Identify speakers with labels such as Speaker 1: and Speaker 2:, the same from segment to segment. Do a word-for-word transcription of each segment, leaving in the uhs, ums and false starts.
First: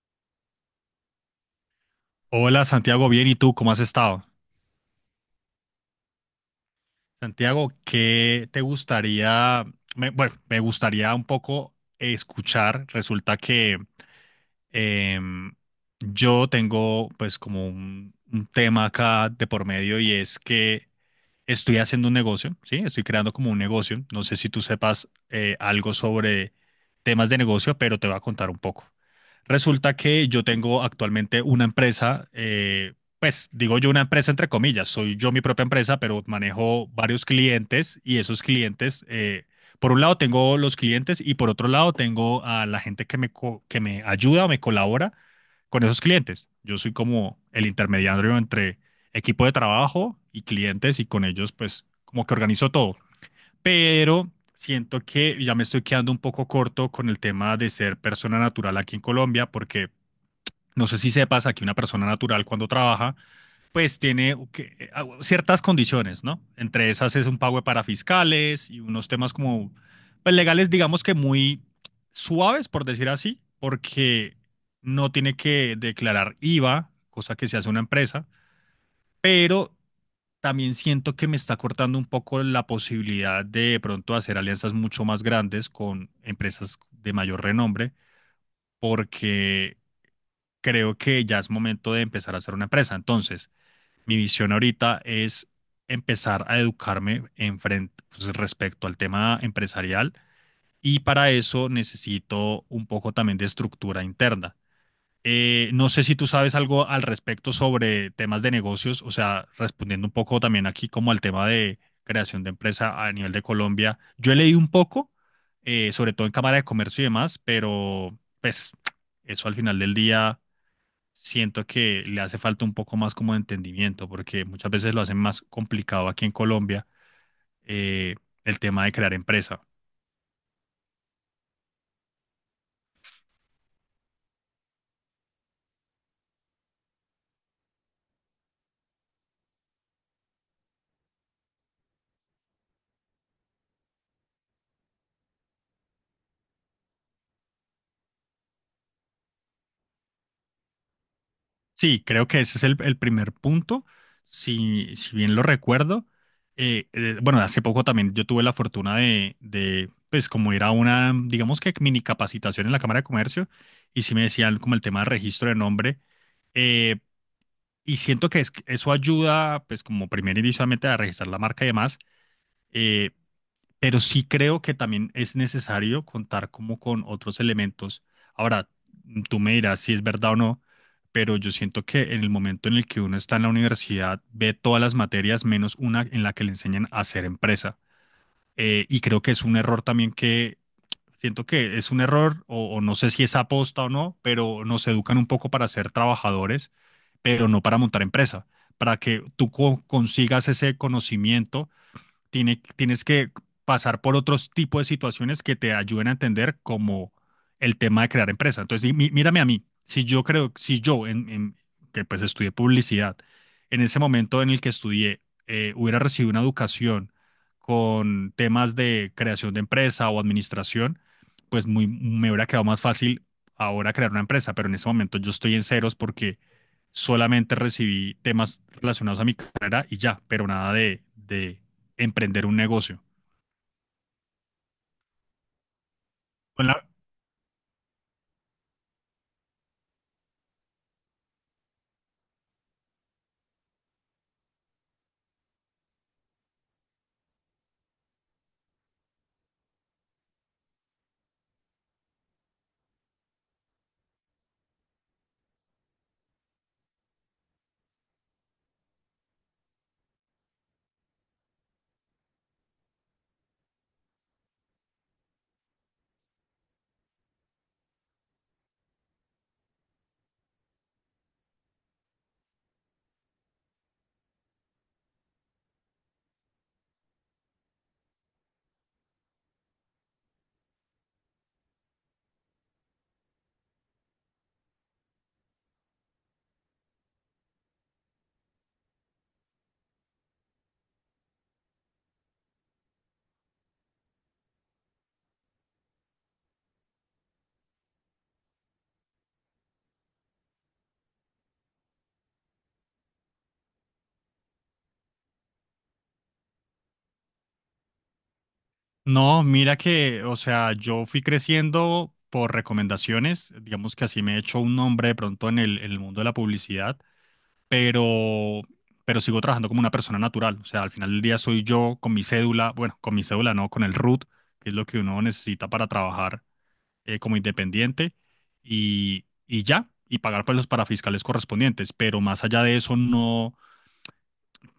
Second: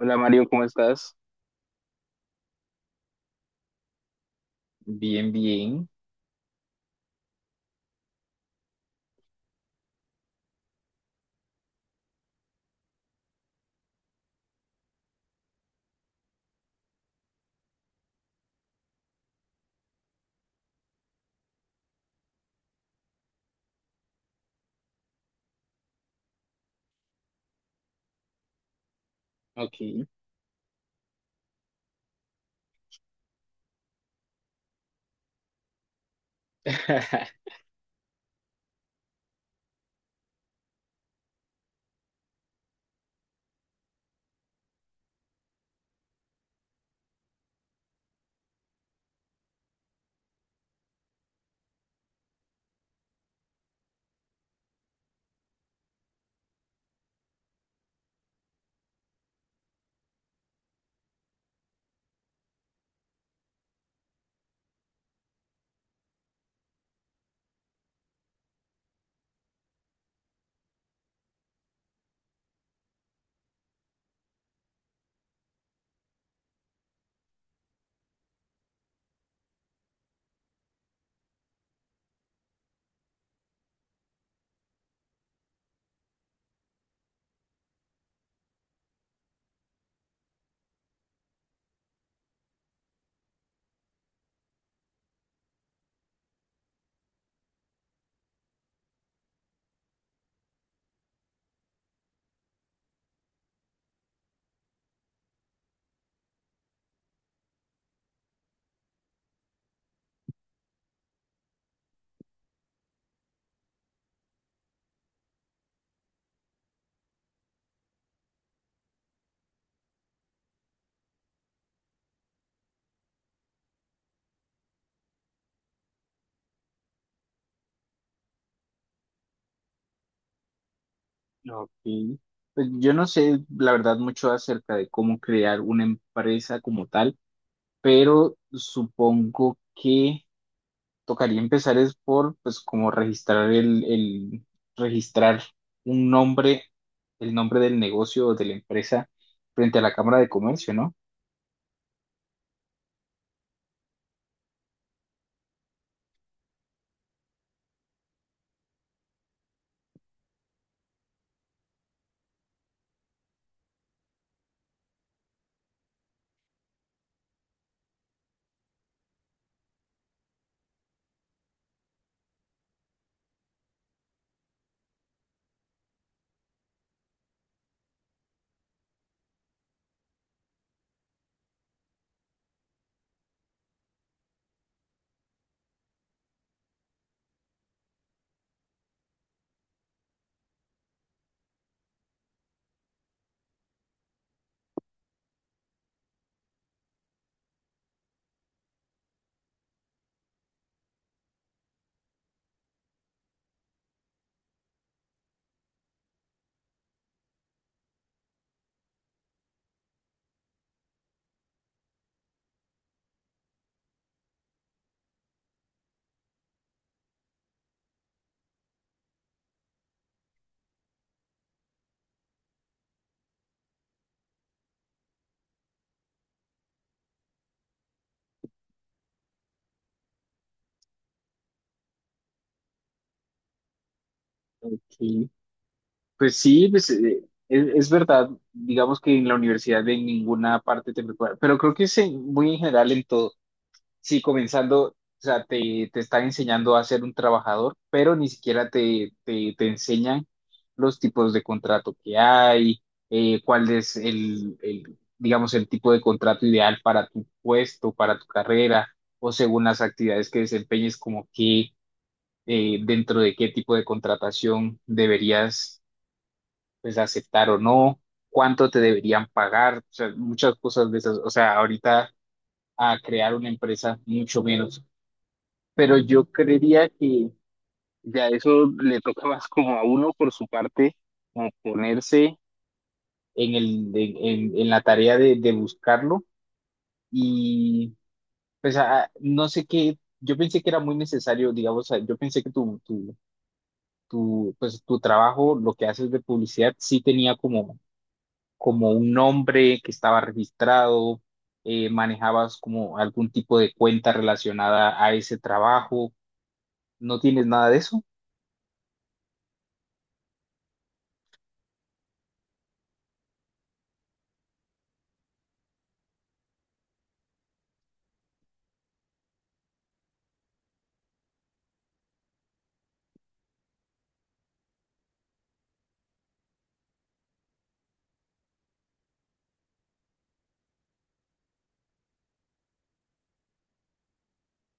Speaker 1: Hola Mario, ¿cómo estás?
Speaker 2: Hola Santiago, bien, ¿y tú cómo has estado?
Speaker 1: Bien, bien.
Speaker 2: Santiago, ¿qué te gustaría? Me- bueno, me gustaría un poco escuchar. Resulta que Em, yo tengo pues como un, un tema acá de por medio y es que estoy haciendo un negocio, ¿sí? Estoy creando como un negocio. No sé si tú sepas eh, algo sobre temas de negocio, pero te voy a contar un poco.
Speaker 1: Ok.
Speaker 2: Resulta que yo tengo actualmente una empresa, eh, pues digo yo una empresa entre comillas, soy yo mi propia empresa, pero manejo varios clientes y esos clientes eh, por un lado tengo los clientes y por otro lado tengo a la gente que me, co- que me ayuda o me colabora con esos clientes. Yo soy como el intermediario entre equipo de trabajo y clientes, y con ellos pues como que organizo todo. Pero siento que ya me estoy quedando un poco corto con el tema de ser persona natural aquí en Colombia, porque no sé si sepas, aquí una persona natural cuando trabaja pues tiene que, ciertas condiciones, ¿no? Entre esas es un pago para fiscales y unos temas como pues legales, digamos que muy suaves, por decir así, porque no tiene que declarar I V A, cosa que se hace una empresa, pero también siento que me está cortando un poco la posibilidad de, pronto hacer alianzas mucho más grandes con empresas de mayor renombre, porque creo que ya es momento de empezar a hacer una empresa. Entonces, mi visión ahorita es empezar a educarme en frente, pues, respecto al tema empresarial y para eso necesito un poco también de estructura interna. Eh, no sé si tú sabes algo al respecto sobre temas de negocios, o sea, respondiendo un poco también aquí como al tema de creación de empresa a nivel de Colombia. Yo he leído un poco, eh, sobre todo en Cámara de Comercio y demás, pero pues eso al final del día siento que le hace falta un poco más como de entendimiento, porque muchas veces lo hacen más complicado aquí en Colombia, eh, el tema de crear empresa.
Speaker 1: Ok. Pues yo no sé, la verdad, mucho acerca de cómo crear una empresa como tal, pero supongo que tocaría empezar es por, pues, como registrar el, el- registrar un nombre, el nombre del negocio o de la empresa frente a la Cámara de Comercio, ¿no?
Speaker 2: Sí, creo que ese es el, el primer punto, si, si bien lo recuerdo. Eh, eh, bueno, hace poco también yo tuve la fortuna de, de, pues, como ir a una, digamos que mini capacitación en la Cámara de Comercio, y sí me decían como el tema de registro de nombre, eh, y siento que es- eso ayuda, pues, como primer inicialmente a registrar la marca y demás, eh, pero sí creo que también es necesario contar como con otros elementos. Ahora, mm, tú me dirás si es verdad o no, pero yo siento que en el momento en el que uno está en la universidad, ve todas las materias menos una en la que le enseñan a hacer empresa. Eh, y creo que es un error también que, siento que es un error, o, o no sé si es aposta o no, pero nos educan un poco para ser trabajadores, pero no para montar empresa. Para que tú co- consigas ese conocimiento tiene- tienes que pasar por otros tipos de situaciones que te ayuden a entender como el tema de crear empresa. Entonces, di- mí- mírame a mí. Si yo creo, si yo, en, en- que pues estudié publicidad, en ese momento en el que estudié, eh, hubiera recibido una educación con temas de creación de empresa o administración, pues muy, me hubiera quedado más fácil ahora crear una empresa, pero en ese momento yo estoy en ceros porque solamente recibí temas relacionados a mi carrera y ya, pero nada de, de, emprender un negocio.
Speaker 1: Ok. Pues
Speaker 2: Con
Speaker 1: sí,
Speaker 2: la-
Speaker 1: pues, eh, es, es verdad, digamos que en la universidad de ninguna parte te prepara, pero creo que es en- muy en general en todo. Sí, comenzando, o sea, te, te están enseñando a ser un trabajador, pero ni siquiera te, te, te enseñan los tipos de contrato que hay, eh, cuál es el, el, digamos, el tipo de contrato ideal para tu puesto, para tu carrera, o según las actividades que desempeñes, como que eh, dentro de qué tipo de contratación deberías pues aceptar o no, cuánto te deberían pagar, o sea, muchas cosas de esas. O sea, ahorita a crear una empresa, mucho menos. Pero yo creería que ya eso le toca más como a uno por su parte, como ponerse en el, en, en- en la tarea de, de buscarlo. Y pues a- no sé qué, yo pensé que era muy necesario, digamos, o sea, yo pensé que tu, tu, tu, pues, tu trabajo, lo que haces de publicidad, sí tenía como como un nombre que estaba registrado, eh, manejabas como algún tipo de cuenta relacionada a ese trabajo. ¿No tienes nada de eso?
Speaker 2: No, mira que, o sea, yo fui creciendo por recomendaciones, digamos que así me he hecho un nombre de pronto en el, en el mundo de la publicidad, pero, pero sigo trabajando como una persona natural, o sea, al final del día soy yo con mi cédula, bueno, con mi cédula no, con el R U T, que es lo que uno necesita para trabajar eh, como independiente y, y ya, y pagar pues los parafiscales correspondientes, pero más allá de eso no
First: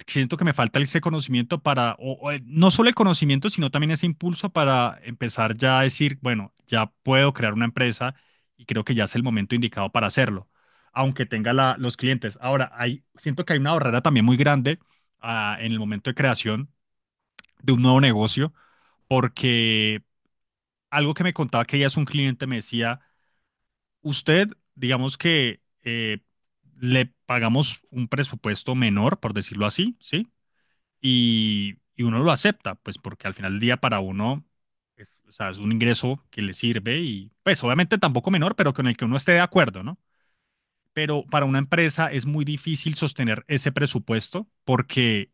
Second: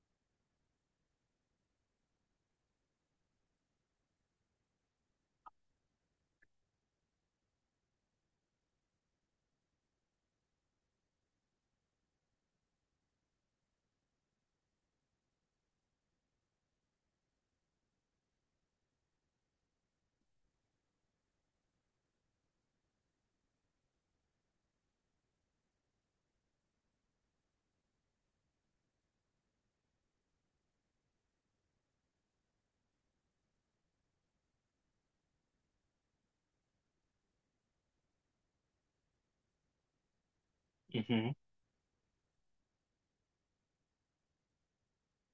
Speaker 2: siento que me falta ese conocimiento para, o, o, eh, no solo el conocimiento, sino también ese impulso para empezar ya a decir, bueno, ya puedo crear una empresa y creo que ya es el momento indicado para hacerlo, aunque tenga la- los clientes. Ahora, hay, siento que hay una barrera también muy grande ah, en el momento de creación de un nuevo negocio, porque algo que me contaba que ella es un cliente me decía, usted, digamos que eh, le pagamos un presupuesto menor, por decirlo así, ¿sí? Y, y uno lo acepta, pues porque al final del día para uno es, o sea, es un ingreso que le sirve y pues obviamente tampoco menor, pero con el que uno esté de acuerdo, ¿no? Pero
Speaker 1: Ujú.
Speaker 2: para una empresa es muy difícil sostener ese presupuesto porque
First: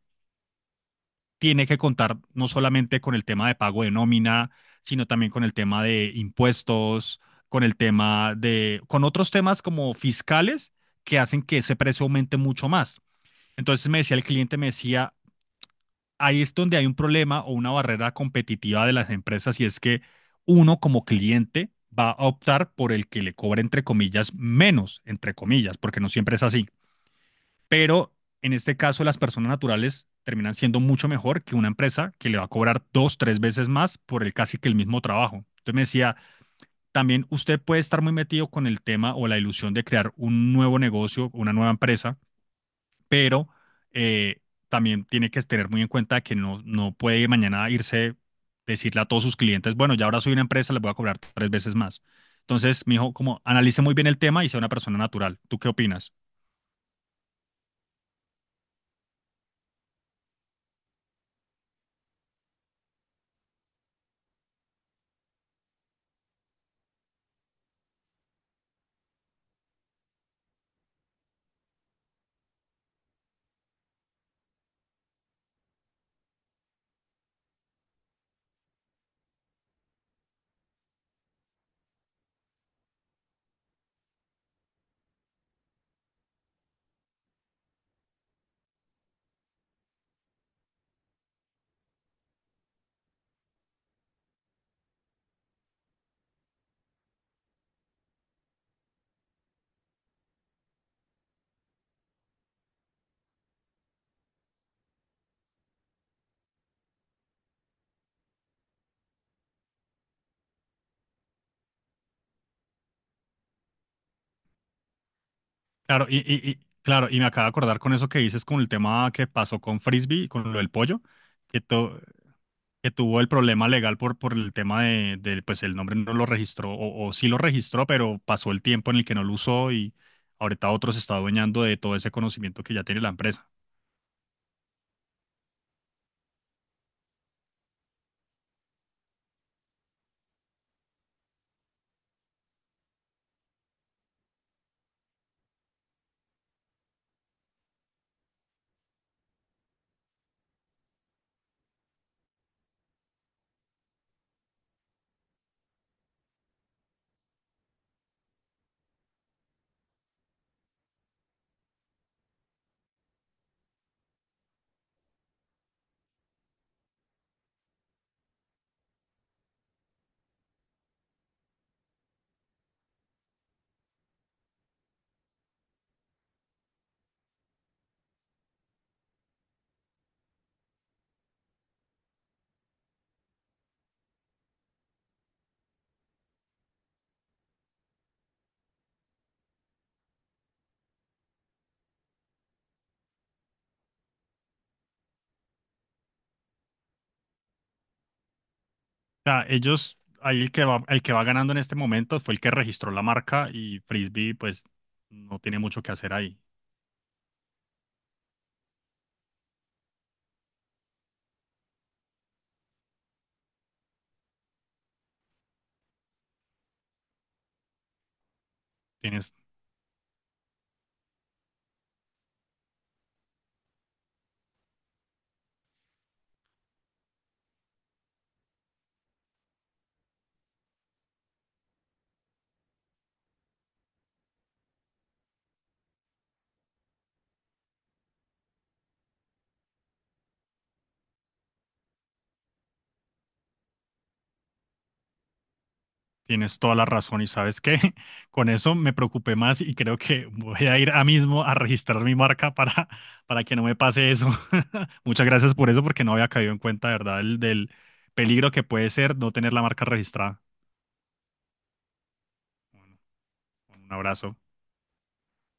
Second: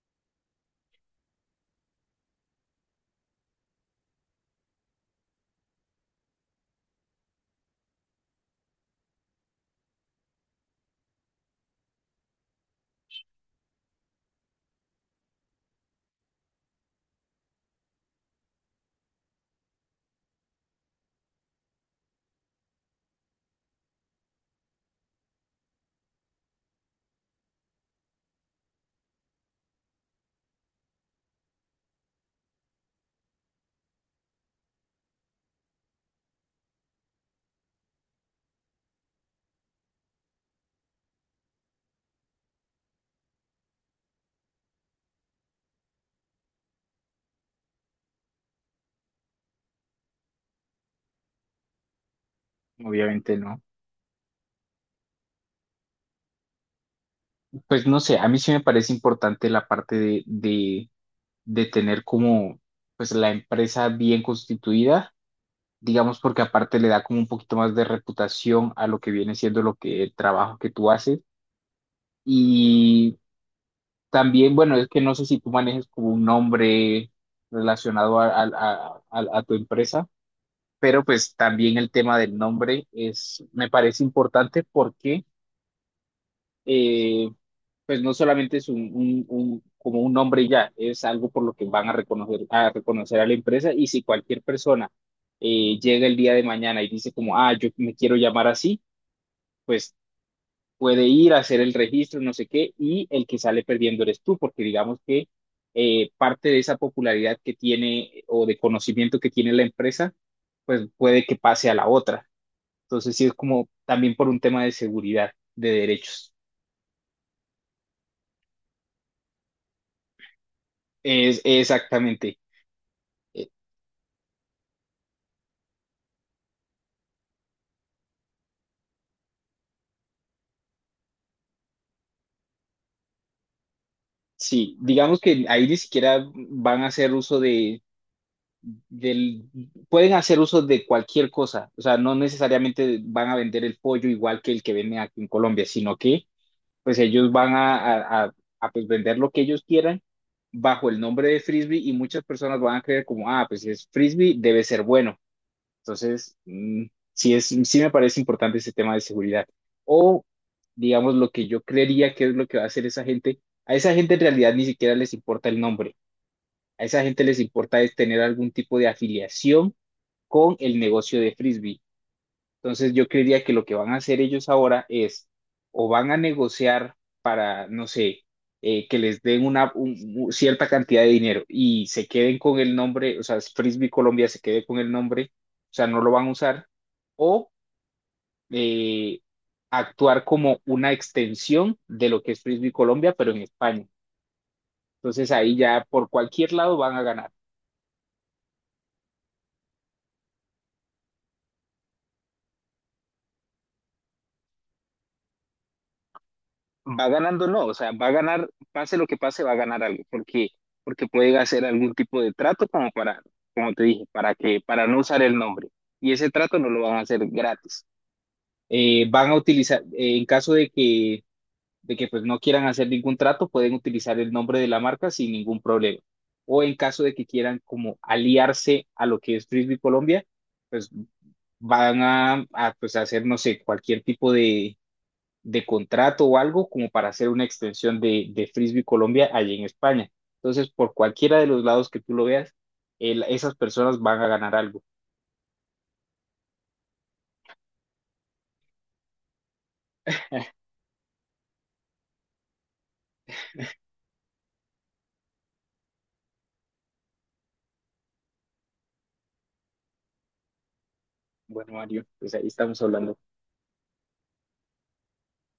Speaker 2: tiene que contar no solamente con el tema de pago de nómina, sino también con el tema de impuestos, con el tema de, con otros temas como fiscales que hacen que ese precio aumente mucho más. Entonces me decía el cliente, me decía, ahí es donde hay un problema o una barrera competitiva de las empresas y es que uno como cliente va a optar por el que le cobre entre comillas menos, entre comillas, porque no siempre es así. Pero en este caso las personas naturales terminan siendo mucho mejor que una empresa que le va a cobrar dos, tres veces más por el casi que el mismo trabajo. Entonces me decía, también usted puede estar muy metido con el tema o la ilusión de crear un nuevo negocio, una nueva empresa, pero eh, también tiene que tener muy en cuenta que no, no puede mañana irse, decirle a todos sus clientes, bueno, ya ahora soy una empresa, les voy a cobrar tres veces más. Entonces, me dijo,
Speaker 1: Obviamente
Speaker 2: como
Speaker 1: no.
Speaker 2: analice muy bien el tema y sea una persona natural. ¿Tú qué opinas?
Speaker 1: Pues no sé, a mí sí me parece importante la parte de, de, de tener como pues la empresa bien constituida, digamos porque aparte le da como un poquito más de reputación a lo que viene siendo lo que el trabajo que tú haces. Y también, bueno, es que no sé si tú manejes como un nombre relacionado a, a- a- a- tu empresa, pero pues también el tema del nombre es, me parece importante porque eh, pues no solamente es un, un- un- como un nombre y ya, es algo por lo que van a reconocer, a reconocer a la empresa. Y si cualquier persona eh, llega el día de mañana y dice como, ah, yo me quiero llamar así, pues puede ir a hacer el registro, no sé qué, y el que sale perdiendo eres tú, porque digamos que eh, parte de esa popularidad que tiene o de conocimiento que tiene la empresa, pues puede que pase a la otra. Entonces, sí es como también por un tema de seguridad, de
Speaker 2: Claro, y,
Speaker 1: derechos.
Speaker 2: y- y- claro, y me acabo de acordar con eso que dices con el tema que pasó con Frisbee, con lo del pollo,
Speaker 1: Es
Speaker 2: que, to-
Speaker 1: exactamente.
Speaker 2: que tuvo el
Speaker 1: Eh,
Speaker 2: problema legal por, por el tema de, de, pues el nombre no lo registró, o, o sí lo registró, pero pasó el tiempo en el que no lo usó, y ahorita otro se está adueñando de todo ese conocimiento que ya tiene la empresa.
Speaker 1: sí, digamos que ahí ni siquiera van a hacer uso de, del, pueden hacer uso de cualquier cosa, o sea, no necesariamente van a vender el pollo igual que el que venden aquí en Colombia, sino que pues ellos van a, a- a- a, pues vender lo que ellos quieran bajo el nombre de frisbee y muchas personas van a creer como, ah, pues si es frisbee debe ser bueno. Entonces, mm, sí es, sí me parece importante ese tema de seguridad. O, digamos, lo que yo creería que es lo que va a hacer esa gente, a esa gente en realidad ni siquiera les importa el nombre. A esa gente les importa es tener algún tipo de afiliación con el negocio de frisbee. Entonces yo creería que lo que van a hacer ellos ahora es o van a negociar para, no sé, eh, que les den una un- un- cierta cantidad de dinero y se queden con el nombre, o sea, Frisbee Colombia se quede con el nombre, o sea, no lo van a usar, o eh, actuar como una extensión de lo que es Frisbee Colombia, pero en España. Entonces ahí ya por cualquier lado van a ganar.
Speaker 2: O sea, ellos, ahí el que va, el que va ganando en este momento fue el que registró la marca y Frisbee, pues, no tiene mucho que hacer ahí.
Speaker 1: Va ganando, no, o sea, va a ganar, pase lo que pase, va a ganar algo, porque, porque puede hacer algún tipo de trato como para, como te dije, para que, para no usar el nombre. Y ese trato no lo van a hacer gratis. Eh, van
Speaker 2: tienes
Speaker 1: a utilizar, eh, en caso de que, de que pues no quieran hacer ningún trato, pueden utilizar el nombre de la marca sin ningún problema. O en caso de que quieran como aliarse a lo que es Frisbee Colombia, pues van a, a pues hacer, no sé, cualquier tipo de de contrato o algo como para hacer una extensión de, de Frisbee Colombia allí en España. Entonces, por cualquiera de los lados que tú lo veas, el- esas personas van a ganar algo.
Speaker 2: Tienes toda la razón y sabes qué, con eso me preocupé más y creo que voy a ir a mismo a registrar mi marca para, para que no me pase eso. Muchas gracias por eso porque no había caído en cuenta, de ¿verdad? El, del peligro que puede ser no tener la marca registrada.
Speaker 1: Bueno, Mario, pues ahí estamos hablando.
Speaker 2: Un abrazo.